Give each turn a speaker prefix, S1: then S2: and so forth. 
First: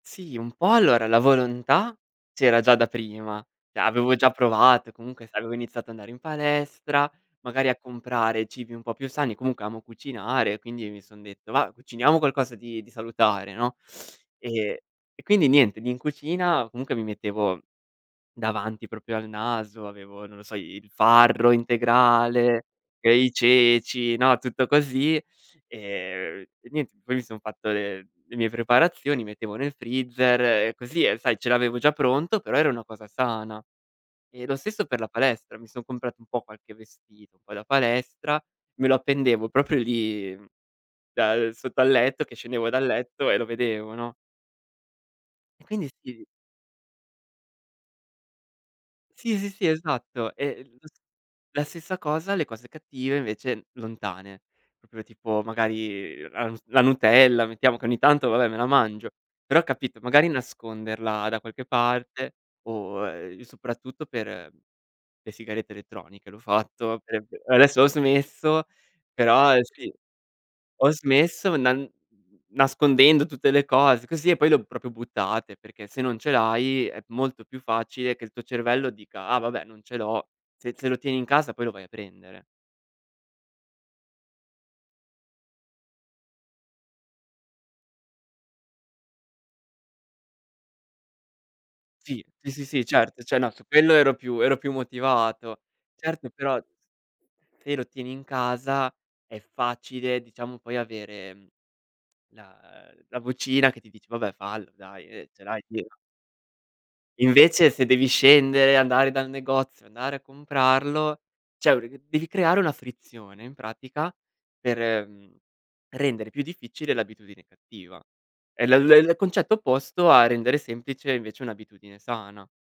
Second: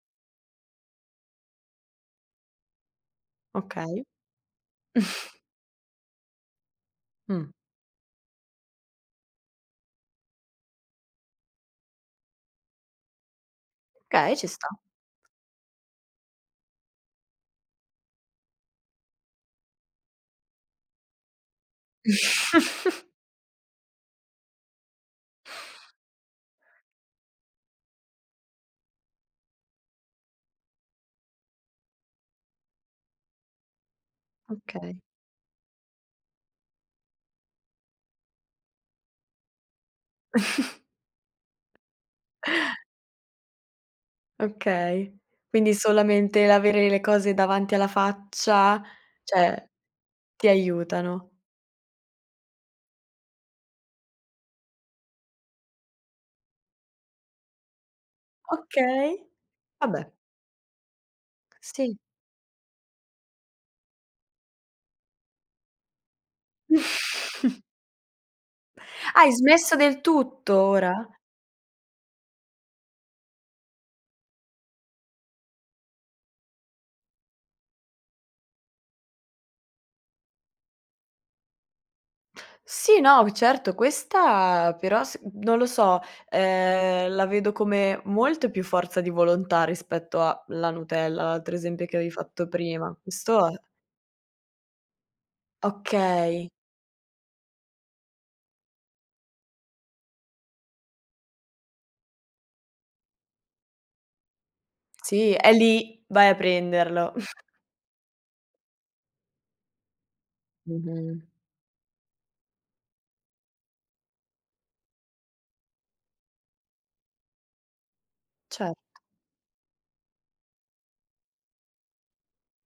S1: Sì un po', allora la volontà c'era già da prima, cioè
S2: Okay
S1: avevo già provato e comunque sai, avevo iniziato ad andare in palestra,
S2: Mh.
S1: magari a comprare cibi un po' più sani, comunque amo cucinare, quindi mi son detto: "Va b cuciniamo qualcosa di di salutare, no."
S2: Okay, ci sta.
S1: E e quindi niente, lì in cucina, comunque mi mettevo davanti proprio al naso, avevo non lo so, i il farro integrale, e i ceci, no, tutto così; ehm, e niente, poi mi son fatto le le mie preparazioni, mettevo nel freezer e così, e sai ce l'avevo già pronto, però era una cosa sana. E lo stesso per
S2: Okay.
S1: la palestra: mi son comprato un po' qualche vestito poi da palestra, me lo appendevo, proprio lì, da uhm, sotto al letto, che scendevo dal letto e lo vedevo, no?
S2: Okay.
S1: E
S2: Quindi
S1: quindi sì
S2: solamente l'avere le cose davanti alla faccia,
S1: Sì, sì, sì
S2: cioè,
S1: esatto, e
S2: ti
S1: e lo s
S2: aiutano.
S1: e la stessa cosa, le cose cattive invece lontane, proprio tipo magari ras la nutella, mettiamo che ogni tanto, vabbè, me la mangio;
S2: Okay.
S1: però capito,
S2: Vabbè.
S1: magari nasconderla da qualche
S2: Sì.
S1: parte o uhm, soprattutto per le sigarette elettroniche l'ho fatto pe adesso ho smesso,
S2: Hai
S1: però, ehm,
S2: smesso
S1: sì,
S2: del tutto
S1: ho
S2: ora?
S1: smesso nan n n nascondendo tutte le cose così, e poi le ho proprio buttate, perché se non ce l'hai è molto più facile che il tuo cervello dica: "Ah vabbè, non ce l'ho." Se se lo tieni in casa poi lo vai a prendere.
S2: Sì, no, v certo, questa però s non lo so, ehm, la vedo come molta più forza di volontà rispetto a la nutella, l'altro esempio che avevi
S1: Sì,
S2: fatto
S1: sì, sì,
S2: prima.
S1: certo, cioè
S2: Questo
S1: no,
S2: è
S1: su quello ero più ero più motivato. Certo,
S2: Okay.
S1: però se lo tieni in casa è facile diciamo poi avere, mhmm, la uhm, la vocina che ti dice: "Vabbè fallo dai, uhm,
S2: Sì,
S1: ce
S2: è
S1: l'hai" [unintelligible]
S2: lì, vai a prenderlo.
S1: Invece se devi scendere, andare dal negozio, andare a comprarlo,
S2: Mh-mh.
S1: cioè [unintelligible] devi creare una frizione in pratica per, mhmm, rendere più difficile l'abitudine cattiva. È l l
S2: Certo.
S1: il concetto opposto a rendere semplice invece un'abitudine sana.